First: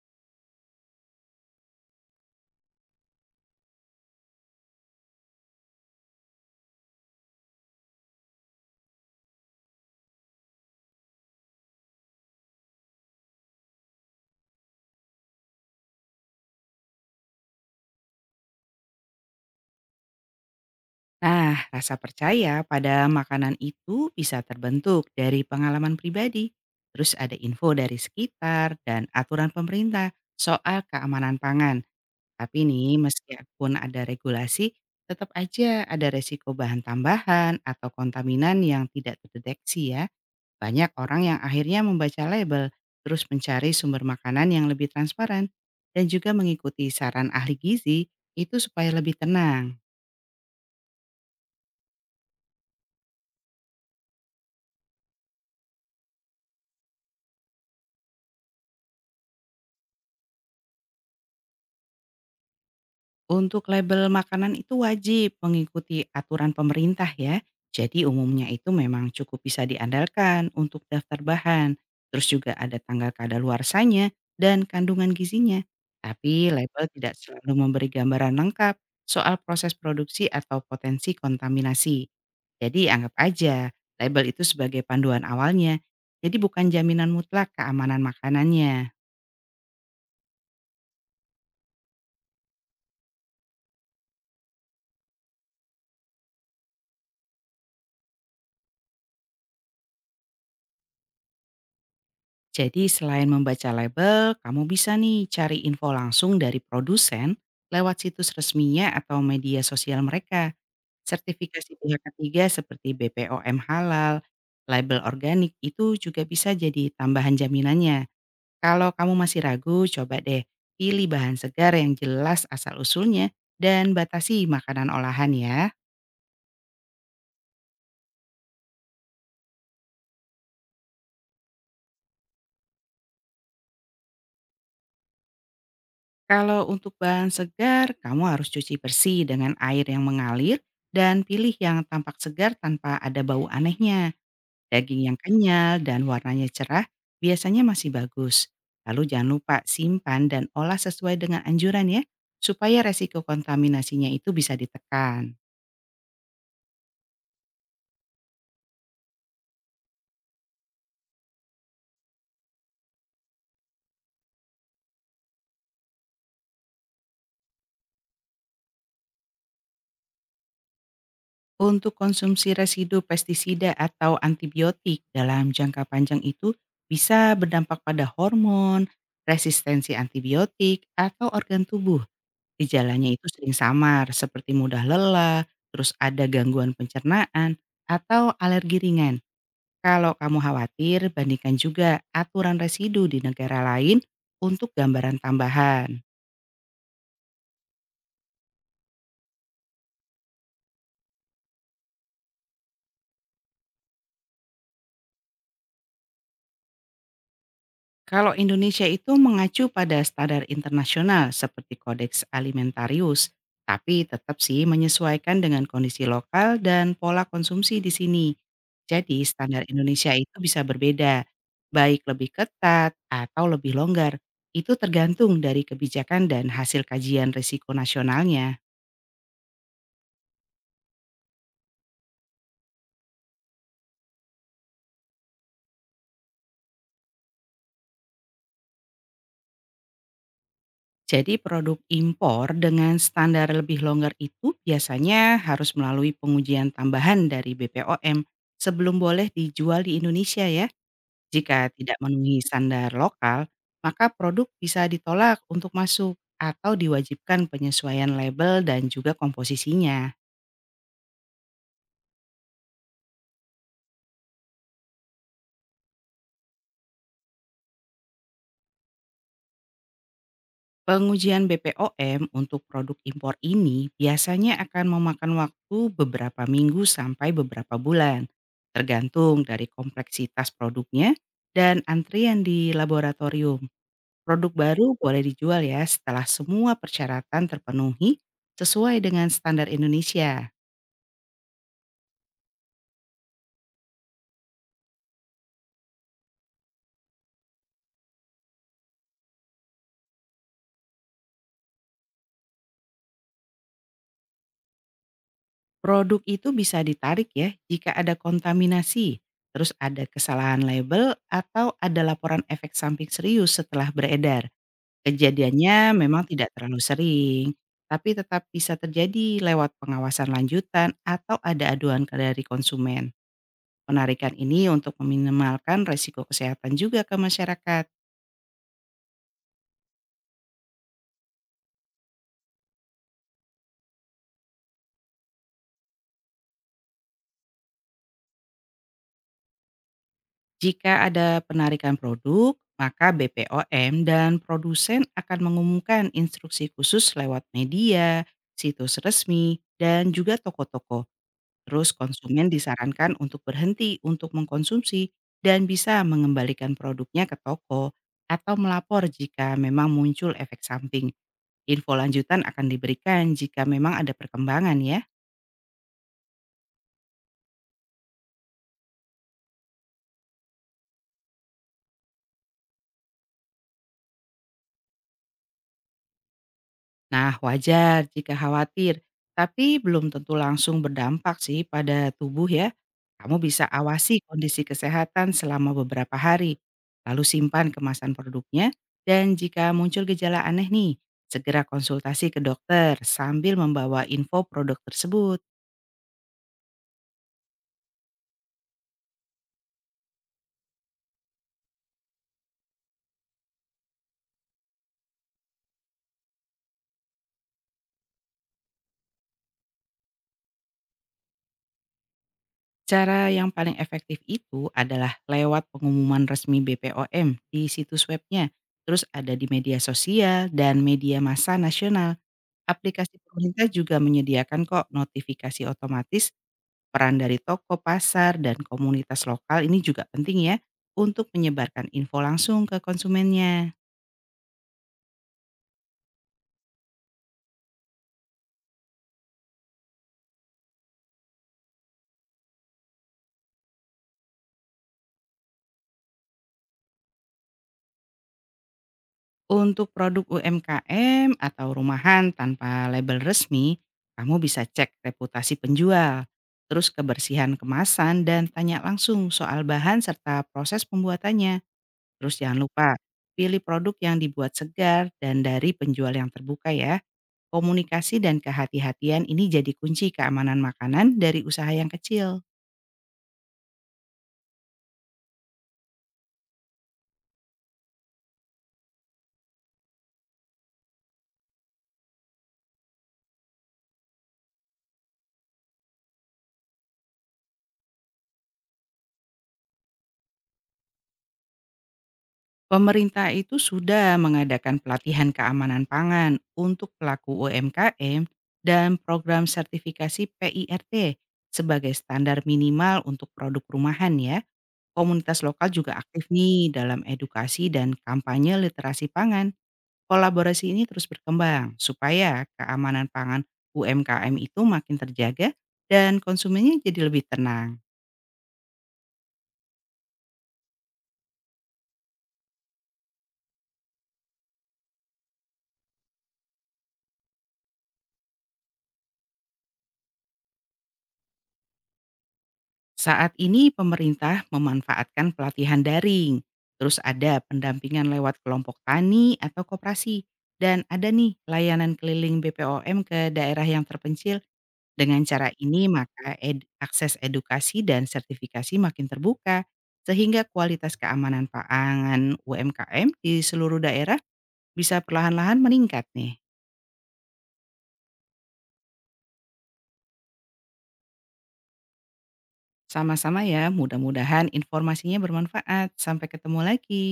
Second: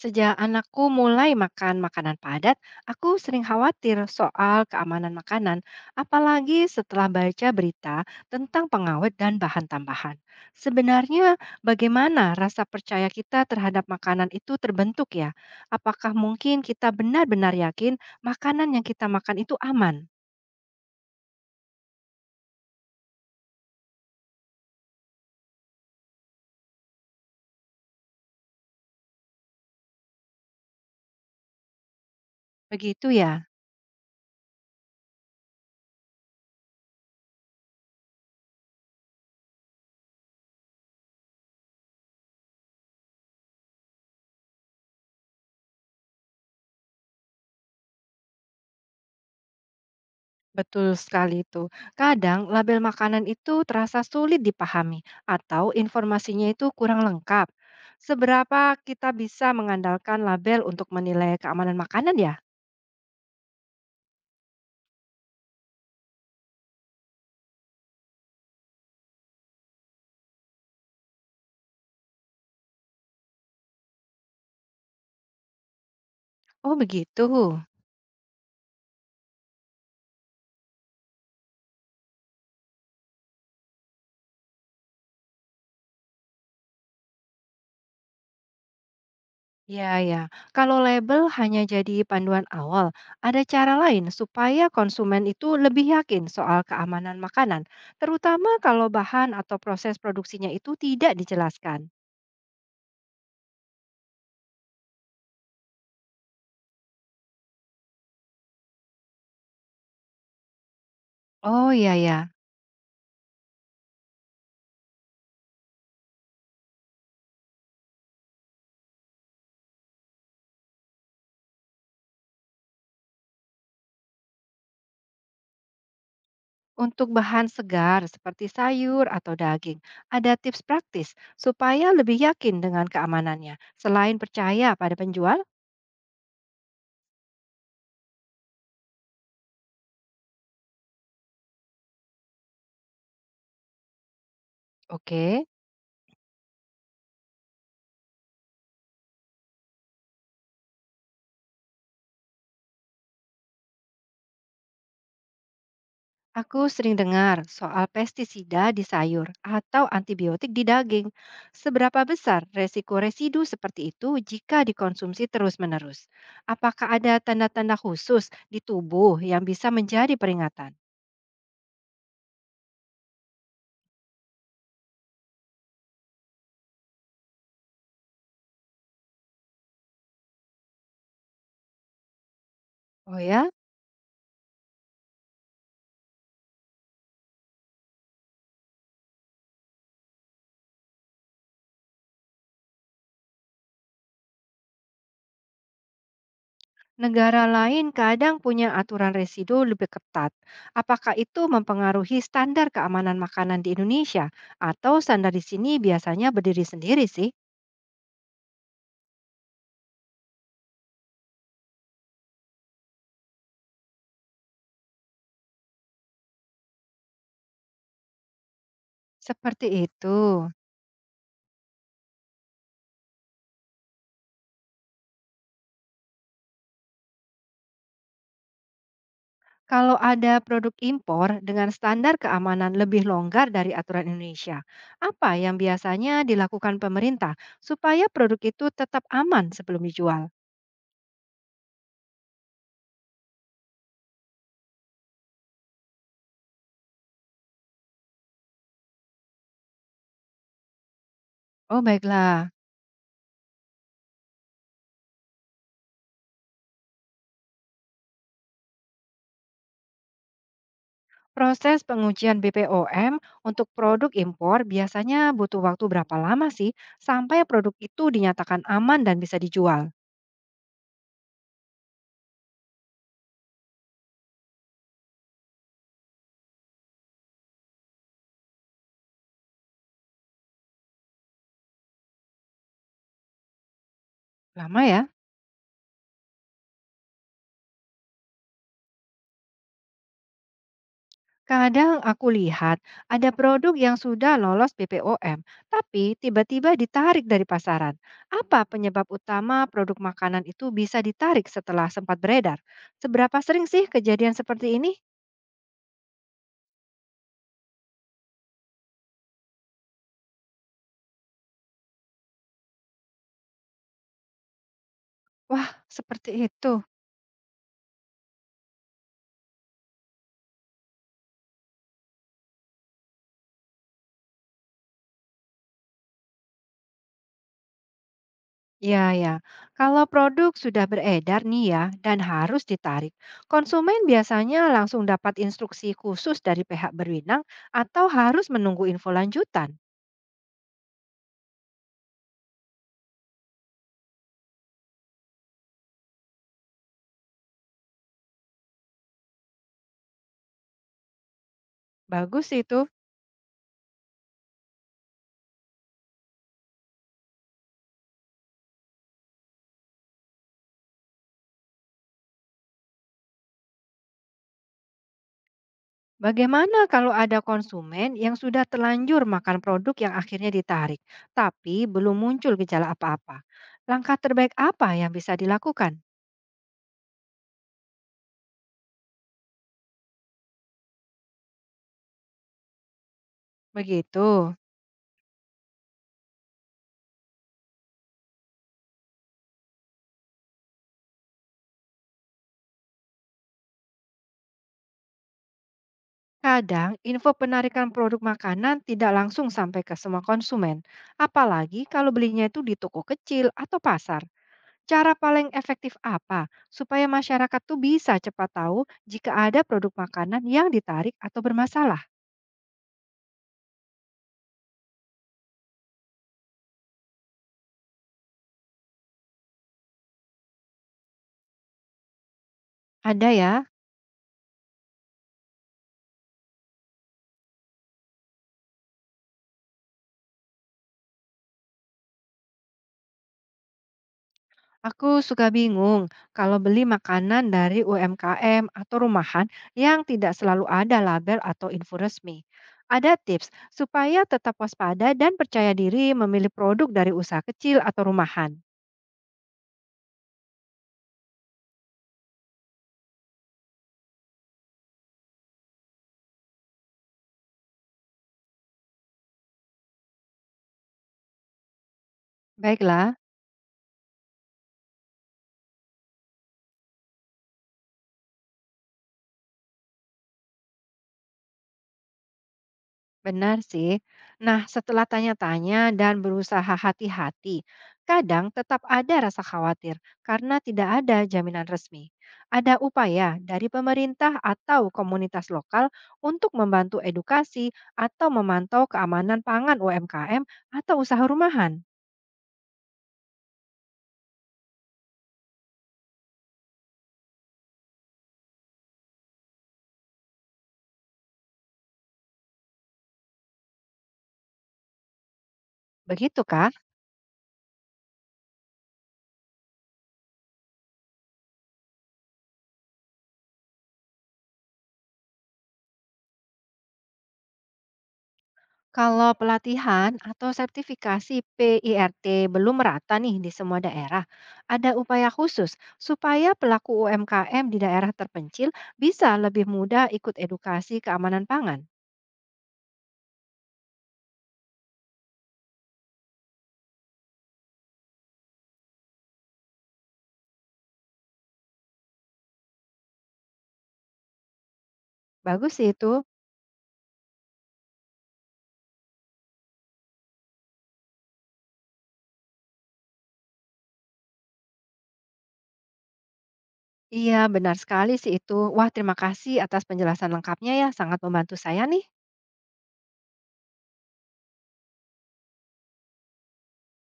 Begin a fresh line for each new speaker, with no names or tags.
Sejak anakku mulai makan makanan padat, aku sering khawatir soal keamanan makanan, apalagi setelah baca berita tentang pengawet dan bahan tambahan. Sebenarnya, bagaimana rasa percaya kita terhadap makanan itu terbentuk ya? Apakah mungkin kita benar-benar yakin makanan yang kita makan itu aman?
Nah, rasa percaya pada makanan itu bisa terbentuk dari pengalaman pribadi, terus ada info dari sekitar dan aturan pemerintah soal keamanan pangan. Tapi nih,
Begitu ya.
meskipun ada regulasi, tetap aja ada resiko bahan tambahan atau kontaminan yang tidak terdeteksi ya. Banyak orang yang akhirnya membaca label, terus mencari sumber makanan yang lebih transparan, dan juga mengikuti saran ahli gizi itu supaya lebih tenang.
Betul sekali itu. Kadang label makanan itu terasa sulit dipahami atau informasinya itu kurang lengkap. Seberapa kita bisa mengandalkan label untuk menilai keamanan makanan ya?
Untuk label makanan itu wajib mengikuti aturan pemerintah ya. Jadi umumnya itu memang cukup bisa diandalkan untuk daftar bahan. Terus juga ada tanggal kadaluarsanya dan kandungan gizinya. Tapi
Oh
label tidak
begitu.
selalu memberi gambaran lengkap soal proses produksi atau potensi kontaminasi. Jadi anggap aja label itu sebagai panduan awalnya. Jadi bukan jaminan mutlak keamanan makanannya.
Ya, kalau label hanya jadi panduan awal, ada cara lain supaya konsumen itu lebih yakin soal keamanan makanan, terutama kalau bahan atau proses produksinya itu tidak dijelaskan.
Jadi selain membaca label, kamu bisa nih cari info langsung dari produsen lewat situs resminya atau media sosial mereka.
Oh
Sertifikasi
iya
pihak
ya.
ketiga seperti BPOM halal, label organik itu juga bisa jadi tambahan jaminannya. Kalau kamu masih ragu, coba deh pilih bahan segar yang jelas asal-usulnya dan batasi makanan olahan ya.
Untuk bahan segar seperti sayur atau daging, ada tips praktis supaya lebih yakin dengan keamanannya selain percaya pada penjual?
Kalau untuk bahan segar, kamu harus cuci bersih dengan air yang mengalir dan pilih yang tampak segar tanpa ada bau anehnya. Daging yang
Oke.
kenyal dan warnanya cerah biasanya masih bagus. Lalu jangan lupa simpan dan olah sesuai dengan anjuran ya, supaya resiko kontaminasinya itu bisa ditekan.
Aku sering dengar soal pestisida di sayur atau antibiotik di daging. Seberapa besar resiko residu seperti itu jika dikonsumsi terus-menerus? Apakah ada tanda-tanda khusus di tubuh yang bisa menjadi peringatan?
Untuk konsumsi residu pestisida atau antibiotik dalam jangka panjang itu bisa berdampak pada hormon, resistensi antibiotik, atau organ tubuh. Gejalanya
Oh
itu
ya.
sering samar seperti mudah lelah, terus ada gangguan pencernaan, atau alergi ringan. Kalau kamu khawatir, bandingkan juga aturan residu di negara lain untuk gambaran tambahan.
Negara lain kadang punya aturan residu lebih ketat. Apakah itu mempengaruhi standar keamanan makanan di Indonesia atau standar di sini biasanya berdiri sendiri sih?
Kalau Indonesia itu mengacu pada standar internasional seperti Kodeks Alimentarius, tapi tetap sih menyesuaikan dengan kondisi lokal dan pola konsumsi di sini. Jadi standar
Seperti itu.
Indonesia itu bisa berbeda, baik lebih ketat atau lebih longgar. Itu tergantung dari kebijakan dan hasil kajian risiko nasionalnya.
Kalau ada produk impor dengan standar keamanan lebih longgar dari aturan Indonesia, apa yang biasanya dilakukan pemerintah supaya produk itu tetap aman sebelum dijual?
Jadi produk impor dengan standar lebih longgar itu biasanya harus melalui pengujian tambahan dari BPOM sebelum boleh dijual di Indonesia ya. Jika
Oh,
tidak memenuhi
baiklah.
standar lokal, maka produk bisa ditolak untuk masuk atau diwajibkan penyesuaian label dan juga komposisinya.
Proses pengujian BPOM untuk produk impor biasanya butuh waktu berapa lama sih sampai produk itu dinyatakan aman dan bisa dijual?
Pengujian BPOM untuk produk impor ini biasanya akan memakan waktu beberapa minggu sampai beberapa bulan, tergantung dari kompleksitas produknya dan antrian di laboratorium. Produk
Lama
baru
ya?
boleh dijual ya setelah semua persyaratan terpenuhi sesuai dengan standar Indonesia.
Kadang aku lihat ada produk yang sudah lolos BPOM, tapi tiba-tiba ditarik dari pasaran. Apa penyebab utama produk makanan itu bisa ditarik setelah sempat beredar? Seberapa sering sih kejadian seperti ini?
Produk itu bisa ditarik ya jika ada kontaminasi, terus ada kesalahan label atau ada laporan efek samping serius setelah beredar.
Wah,
Kejadiannya memang
seperti
tidak
itu.
terlalu sering, tapi tetap bisa terjadi lewat pengawasan lanjutan atau ada aduan ke dari konsumen. Penarikan ini untuk meminimalkan resiko kesehatan juga ke masyarakat.
Ya. Kalau produk sudah beredar nih ya dan harus ditarik, konsumen biasanya langsung dapat instruksi khusus dari pihak berwenang atau harus menunggu info lanjutan.
Jika ada penarikan produk, maka BPOM dan produsen akan mengumumkan instruksi khusus lewat media, situs resmi, dan juga toko-toko. Terus konsumen
Bagus itu.
disarankan untuk berhenti untuk mengkonsumsi dan bisa mengembalikan produknya ke toko atau melapor jika memang muncul efek samping. Info lanjutan akan diberikan jika memang ada perkembangan ya.
Bagaimana kalau ada konsumen yang sudah terlanjur makan produk yang akhirnya ditarik, tapi belum muncul gejala apa-apa? Langkah terbaik apa yang bisa dilakukan?
Nah, wajar jika khawatir, tapi belum tentu langsung berdampak sih pada tubuh ya. Kamu bisa awasi
Begitu.
kondisi kesehatan selama beberapa hari, lalu simpan kemasan produknya, dan jika muncul gejala aneh nih, segera konsultasi ke dokter sambil membawa info produk tersebut.
Kadang, info penarikan produk makanan tidak langsung sampai ke semua konsumen, apalagi kalau belinya itu di toko kecil atau pasar. Cara paling efektif apa supaya masyarakat tuh bisa cepat tahu jika ada produk makanan yang ditarik atau bermasalah?
Cara yang paling efektif itu adalah lewat pengumuman resmi BPOM di situs webnya, terus ada di media sosial dan media massa nasional. Aplikasi
Ada ya.
pemerintah juga menyediakan kok notifikasi otomatis, peran dari toko, pasar, dan komunitas lokal ini juga penting ya untuk menyebarkan info langsung ke konsumennya.
Aku suka bingung kalau beli makanan dari UMKM atau rumahan yang tidak selalu ada label atau info resmi. Ada tips supaya tetap waspada dan percaya diri memilih produk dari usaha kecil atau rumahan.
Untuk produk UMKM atau rumahan tanpa label resmi, kamu bisa cek reputasi penjual, terus kebersihan kemasan dan tanya langsung soal bahan serta proses pembuatannya. Terus jangan lupa
Baiklah.
pilih produk yang dibuat segar dan dari penjual yang terbuka ya. Komunikasi dan kehati-hatian ini jadi kunci keamanan makanan dari usaha yang kecil.
Benar sih. Nah, setelah tanya-tanya dan berusaha hati-hati, kadang tetap ada rasa khawatir karena tidak ada jaminan resmi. Ada upaya dari pemerintah atau komunitas lokal untuk membantu edukasi atau memantau keamanan pangan UMKM atau usaha rumahan.
Pemerintah itu sudah mengadakan pelatihan keamanan pangan untuk pelaku UMKM dan program sertifikasi PIRT sebagai standar minimal untuk produk rumahan ya. Komunitas lokal juga aktif
Begitu, Kak.
nih dalam edukasi dan kampanye literasi pangan. Kolaborasi ini terus berkembang supaya keamanan pangan UMKM itu makin terjaga dan konsumennya jadi lebih tenang.
Kalau pelatihan atau sertifikasi PIRT belum merata nih di semua daerah, ada upaya khusus supaya pelaku UMKM di daerah terpencil bisa lebih mudah ikut edukasi keamanan pangan.
Saat ini pemerintah memanfaatkan pelatihan daring, terus ada pendampingan lewat kelompok tani atau koperasi, dan ada nih layanan keliling BPOM ke daerah yang terpencil. Dengan cara
Bagus
ini
sih itu.
maka akses edukasi dan sertifikasi makin terbuka, sehingga kualitas keamanan pangan UMKM di seluruh daerah bisa perlahan-lahan meningkat nih.
Iya, benar sekali sih itu. Wah, terima kasih atas penjelasan lengkapnya ya, sangat membantu saya nih.
Sama-sama ya, mudah-mudahan informasinya bermanfaat. Sampai ketemu lagi.